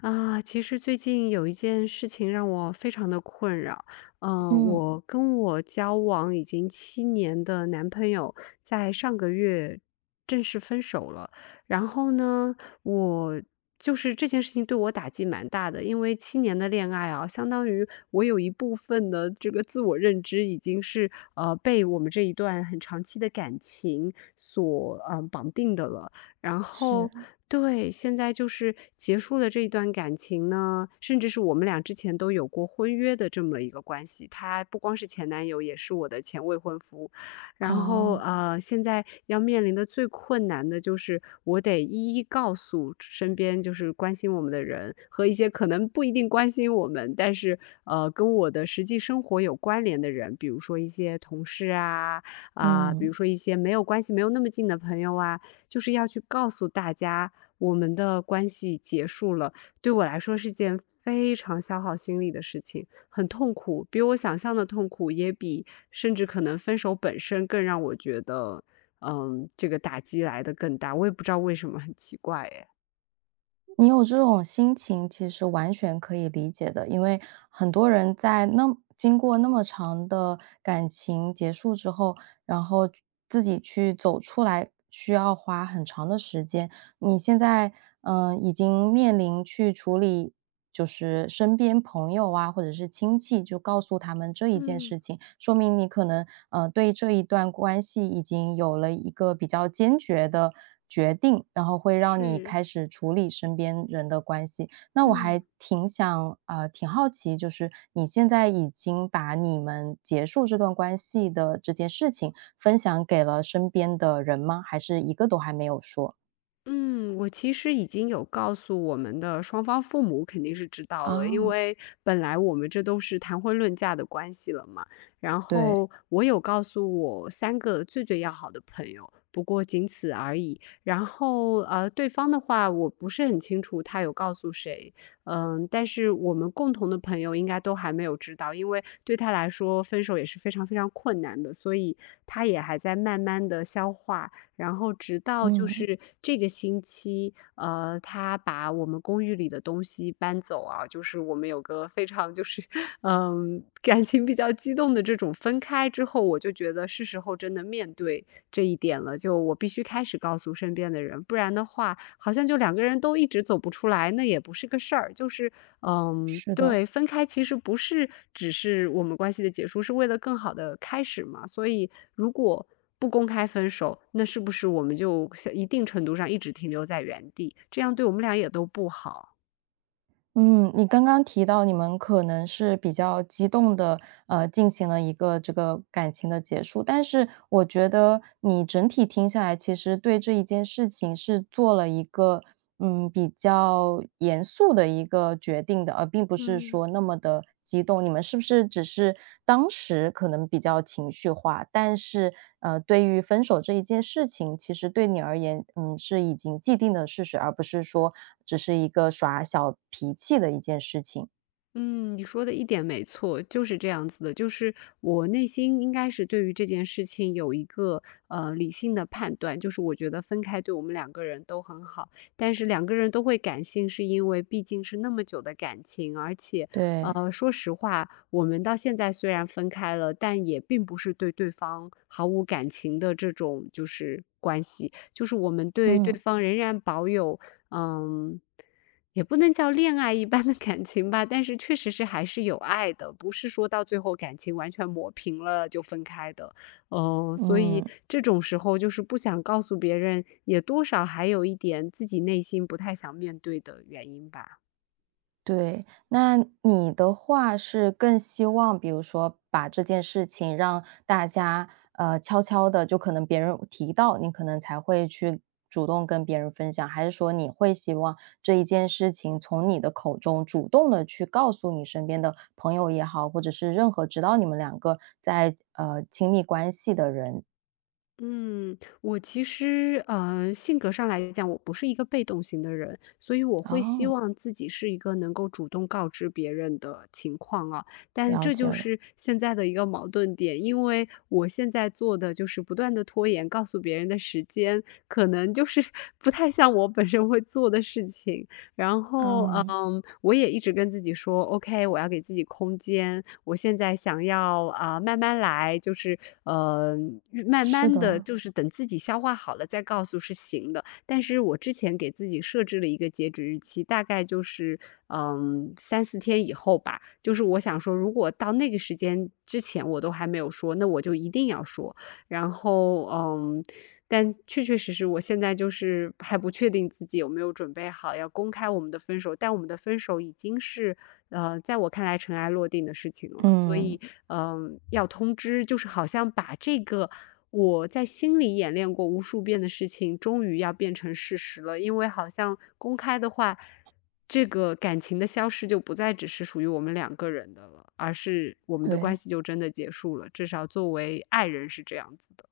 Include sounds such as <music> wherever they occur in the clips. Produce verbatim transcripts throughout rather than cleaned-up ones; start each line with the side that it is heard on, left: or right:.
left: 啊，其实最近有一件事情让我非常的困扰。呃，
right: 嗯，
left: 我跟我交往已经七年的男朋友在上个月正式分手了。然后呢，我就是这件事情对我打击蛮大的，因为七年的恋爱啊，相当于我有一部分的这个自我认知已经是呃被我们这一段很长期的感情所嗯、呃绑定的了。然
right: 是，
left: 后对，现在就是结束了这一段感情呢，甚至是我们俩之前都有过婚约的这么一个关系，他不光是前男友，也是我的前未婚夫。然后
right: 哦，
left: 呃，现在要面临的最困难的就是我得一一告诉身边就是关心我们的人和一些可能不一定关心我们，但是呃跟我的实际生活有关联的人，比如说一些同事啊啊、比如
right: 嗯，
left: 说一些没有关系没有那么近的朋友啊，就是要去告诉大家我们的关系结束了。对我来说是件非常消耗心力的事情，很痛苦，比我想象的痛苦，也比甚至可能分手本身更让我觉得，嗯，这个打击来的更大。我也不知道为什么，很奇怪耶。
right: 你有这种心情其实完全可以理解的，因为很多人在那经过那么长的感情结束之后，然后自己去走出来，需要花很长的时间。你现在，嗯，呃已经面临去处理，就是身边朋友啊，或者是亲戚，就告诉他们这一件
left: 嗯，
right: 事情，说明你可能，呃，对这一段关系已经有了一个比较坚决的决定，然后会让你
left: 是，
right: 开始处理身边人的关系。那我
left: 嗯。
right: 还挺想，呃，挺好奇，就是你现在已经把你们结束这段关系的这件事情分享给了身边的人吗？还是一个都还没有说？
left: 嗯，我其实已经有告诉我们的双方父母肯定是知道了，因
right: 啊？
left: 为本来我们这都是谈婚论嫁的关系了嘛。然
right: 对，
left: 后我有告诉我三个最最要好的朋友，不过仅此而已。然后呃，对方的话我不是很清楚他有告诉谁。嗯，但是我们共同的朋友应该都还没有知道，因为对他来说分手也是非常非常困难的，所以他也还在慢慢的消化。然后直到就
right: 嗯，
left: 是这个星期，呃，他把我们公寓里的东西搬走啊，就是我们有个非常就是 <laughs>，嗯，感情比较激动的这种分开之后，我就觉得是时候真的面对这一点了，就我必须开始告诉身边的人，不然的话，好像就两个人都一直走不出来，那也不是个事儿。就是嗯，
right: 是的，
left: 对，分开其实不是只是我们关系的结束，是为了更好的开始嘛。所以如果不公开分手，那是不是我们就像一定程度上一直停留在原地？这样对我们俩也都不好。
right: 嗯，你刚刚提到你们可能是比较激动的，呃，进行了一个这个感情的结束，但是我觉得你整体听下来，其实对这一件事情是做了一个，嗯，比较严肃的一个决定的，而并不是
left: 嗯。
right: 说那么的激动。你们是不是只是当时可能比较情绪化，但是，呃，对于分手这一件事情，其实对你而言，嗯，是已经既定的事实，而不是说只是一个耍小脾气的一件事情。
left: 嗯，你说的一点没错，就是这样子的。就是我内心应该是对于这件事情有一个呃理性的判断，就是我觉得分开对我们两个人都很好，但是两个人都会感性，是因为毕竟是那么久的感情。而且
right: 对，
left: 呃，说实话，我们到现在虽然分开了，但也并不是对对方毫无感情的这种就是关系，就是我们对对
right: 嗯，
left: 方仍然保有。嗯。也不能叫恋爱一般的感情吧，但是确实是还是有爱的，不是说到最后感情完全磨平了就分开的。哦，所以
right: 嗯。
left: 这种时候就是不想告诉别人，也多少还有一点自己内心不太想面对的原因吧。
right: 对，那你的话是更希望，比如说把这件事情让大家呃悄悄的，就可能别人提到，你可能才会去主动跟别人分享，还是说你会希望这一件事情从你的口中主动的去告诉你身边的朋友也好，或者是任何知道你们两个在呃亲密关系的人？
left: 嗯，我其实，呃，性格上来讲，我不是一个被动型的人，所以我会希
right: 哦，
left: 望自己是一个能够主动告知别人的情况啊。但
right: 了
left: 这
right: 解
left: 就
right: 了，
left: 是现在的一个矛盾点，因为我现在做的就是不断的拖延告诉别人的时间，可能就是 <laughs> 不太像我本身会做的事情。然后，
right: 嗯，
left: 嗯，我也一直跟自己说，OK，我要给自己空间。我现在想要啊、慢慢来，就是呃，慢
right: 是
left: 慢的
right: 的，
left: 就是等自己消化好了再告诉是行的。但是我之前给自己设置了一个截止日期，大概就是嗯三四天以后吧。就是我想说，如果到那个时间之前我都还没有说，那我就一定要说。然后，嗯，但确确实实，我现在就是还不确定自己有没有准备好要公开我们的分手，但我们的分手已经是，呃，在我看来尘埃落定的事情了。所
right: 嗯，
left: 以，嗯，要通知，就是好像把这个我在心里演练过无数遍的事情，终于要变成事实了。因为好像公开的话，这个感情的消失就不再只是属于我们两个人的了，而是我们的关
right: 对。
left: 系就真的结束了。至少作为爱人是这样子的。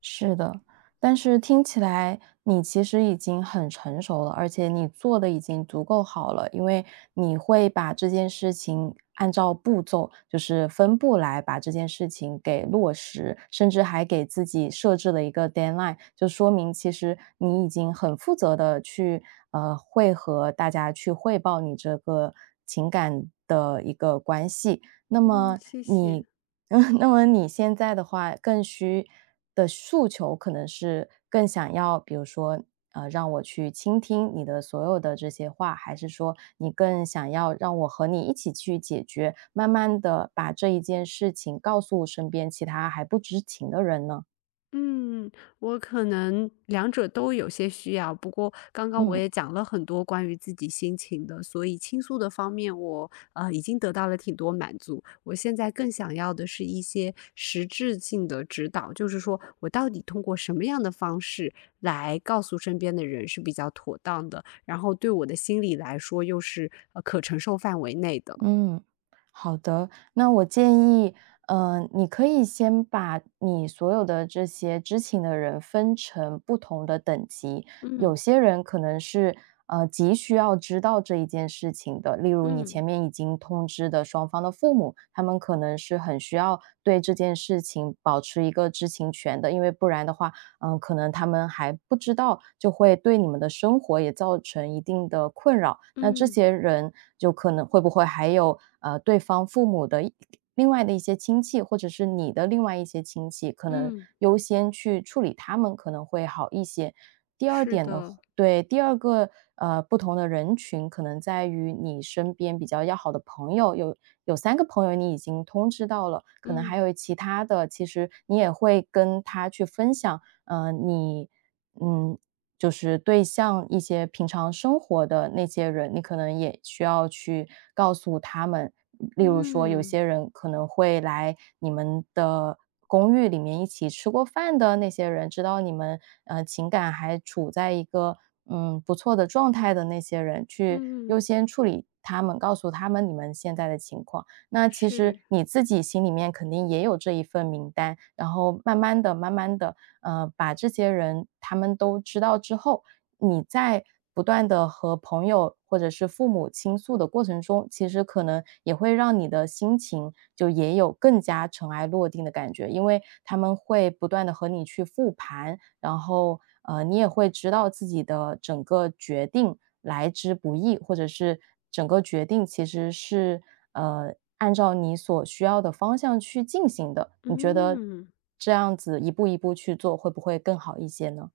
right: 是的，但是听起来你其实已经很成熟了，而且你做的已经足够好了，因为你会把这件事情按照步骤，就是分步来把这件事情给落实，甚至还给自己设置了一个 deadline，就说明其实你已经很负责的去呃会和大家去汇报你这个情感的一个关系。那
left: 嗯，
right: 么
left: 谢
right: 你
left: 谢。
right: <laughs> 嗯，那么你现在的话，更需的诉求可能是更想要，比如说，呃，让我去倾听你的所有的这些话，还是说你更想要让我和你一起去解决，慢慢的把这一件事情告诉身边其他还不知情的人呢？
left: 嗯，我可能两者都有些需要，不过刚刚我
right: 嗯。
left: 也讲了很多关于自己心情的，所以倾诉的方面我呃已经得到了挺多满足。我现在更想要的是一些实质性的指导，就是说我到底通过什么样的方式来告诉身边的人是比较妥当的，然后对我的心理来说又是呃可承受范围内的。
right: 嗯，好的。那我建议，呃，你可以先把你所有的这些知情的人分成不同的等级。有
left: 嗯
right: 些人可能是呃急需要知道这一件事情的，例如你
left: 嗯
right: 前面已经通知的双方的父母，他们可能是很需要对这件事情保持一个知情权的，因为不然的话，嗯、呃可能他们还不知道，就会对你们的生活也造成一定的困扰。那这
left: 嗯
right: 些人就可能会不会还有呃对方父母的一另外的一些亲戚，或者是你的另外一些亲戚，可能
left: 嗯，
right: 优先去处理他们可能会好一些。第二
left: 是
right: 点的话，
left: 的，
right: 对第二个呃不同的人群，可能在于你身边比较要好的朋友，有有三个朋友你已经通知到了，可能还
left: 嗯
right: 有其他的，其实你也会跟他去分享嗯，你嗯，就是对象一些平常生活的那些人，你可能也需要去告诉他们。例如说，有
left: 嗯
right: 些人可能会来你们的公寓里面一起吃过饭的那些人，知道你们呃情感还处在一个嗯不错的状态的那些人，去优
left: 嗯。
right: 先处理他们，告诉他们你们现在的情况。那其实
left: 是。
right: 你自己心里面肯定也有这一份名单，然后慢慢的、慢慢的，呃，把这些人他们都知道之后，你在不断的和朋友或者是父母倾诉的过程中，其实可能也会让你的心情就也有更加尘埃落定的感觉。因为他们会不断的和你去复盘，然后，呃，你也会知道自己的整个决定来之不易，或者是整个决定其实是呃按照你所需要的方向去进行的。你觉得
left: 嗯，
right: 这样子一步一步去做，会不会更好一些呢？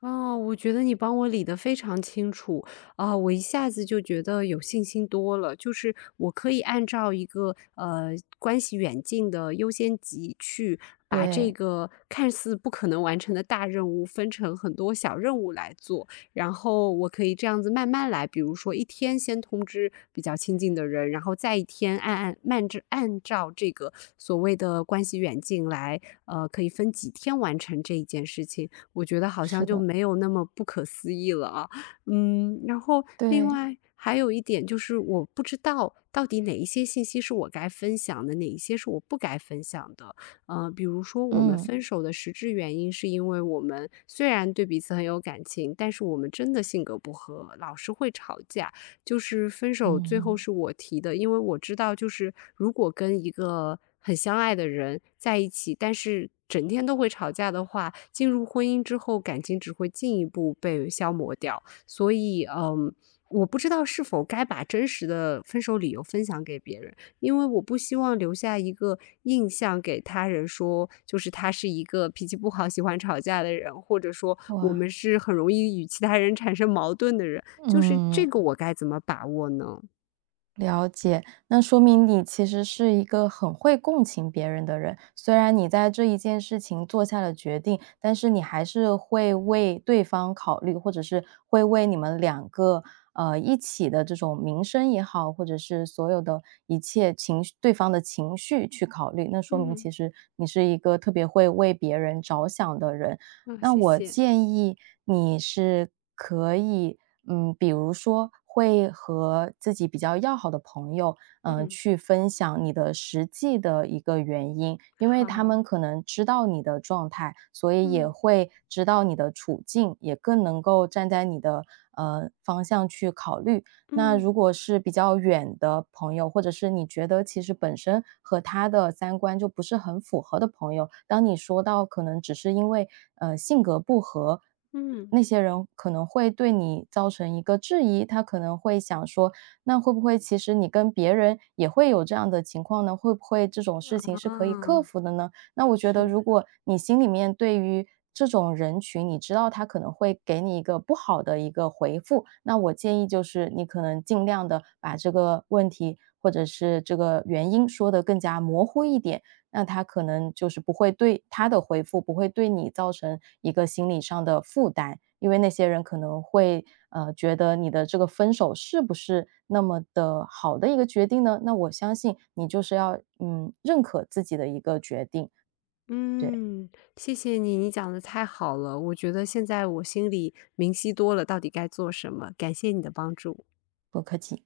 left: 哦，我觉得你帮我理得非常清楚啊，我一下子就觉得有信心多了。就是我可以按照一个呃关系远近的优先级去把这
right: 对，
left: 个看似不可能完成的大任务分成很多小任务来做。然后我可以这样子慢慢来，比如说一天先通知比较亲近的人，然后再一天按按慢着按照这个所谓的关系远近来，呃，可以分几天完成这一件事情。我觉得好像
right: 是
left: 就
right: 的，
left: 没有那么不可思议了啊。嗯，然后另
right: 对，
left: 外还有一点就是，我不知道到底哪一些信息是我该分享的，哪一些是我不该分享的。呃，比如说我们
right: 嗯
left: 分手的实质原因是因为我们虽然对彼此很有感情，但是我们真的性格不合，老是会吵架。就是分手最后
right: 嗯。
left: 是我提的，因为我知道，就是如果跟一个很相爱的人在一起，但是整天都会吵架的话，进入婚姻之后，感情只会进一步被消磨掉。所以，嗯，我不知道是否该把真实的分手理由分享给别人。因为我不希望留下一个印象给他人说，就是他是一个脾气不好、喜欢吵架的人，或者说我
right: 哇
left: 们是很容易与其他人产生矛盾的人，就是这
right: 嗯，
left: 个我该怎么把握呢？
right: 了解，那说明你其实是一个很会共情别人的人。虽然你在这一件事情做下了决定，但是你还是会为对方考虑，或者是会为你们两个呃一起的这种名声也好，或者是所有的一切情绪对方的情绪去考虑。那说明
left: 嗯，
right: 其实你是一个特别会为别人着想的人。
left: 哦，
right: 那
left: 谢
right: 我
left: 谢。
right: 建议你是可以，嗯，比如说会和自己比较要好的朋友，嗯，
left: 嗯，
right: 去分享你的实际的一个原因，因为他
left: 好，
right: 们可能知道你的状态，所以也
left: 嗯
right: 会知道你的处境，也更能够站在你的呃方向去考虑。那
left: 嗯
right: 如果是比较远的朋友，或者是你觉得其实本身和他的三观就不是很符合的朋友，当你说到可能只是因为呃性格不合，
left: 嗯，
right: 那些人可能会对你造成一个质疑，他可能会想说，那会不会其实你跟别人也会有这样的情况呢？会不会这种事情是可以克
left: 啊，
right: 服的呢？那我觉得
left: 是，
right: 如果你心里面对于这种人群，你知道他可能会给你一个不好的一个回复，那我建议就是你可能尽量的把这个问题或者是这个原因说的更加模糊一点，那他可能就是不会对他的回复不会对你造成一个心理上的负担。因为那些人可能会，呃，觉得你的这个分手是不是那么的好的一个决定呢？那我相信你就是要，嗯，认可自己的一个决定。对，
left: 嗯，谢谢你，你讲的太好了，我觉得现在我心里明晰多了，到底该做什么，感谢你的帮助。
right: 不客气。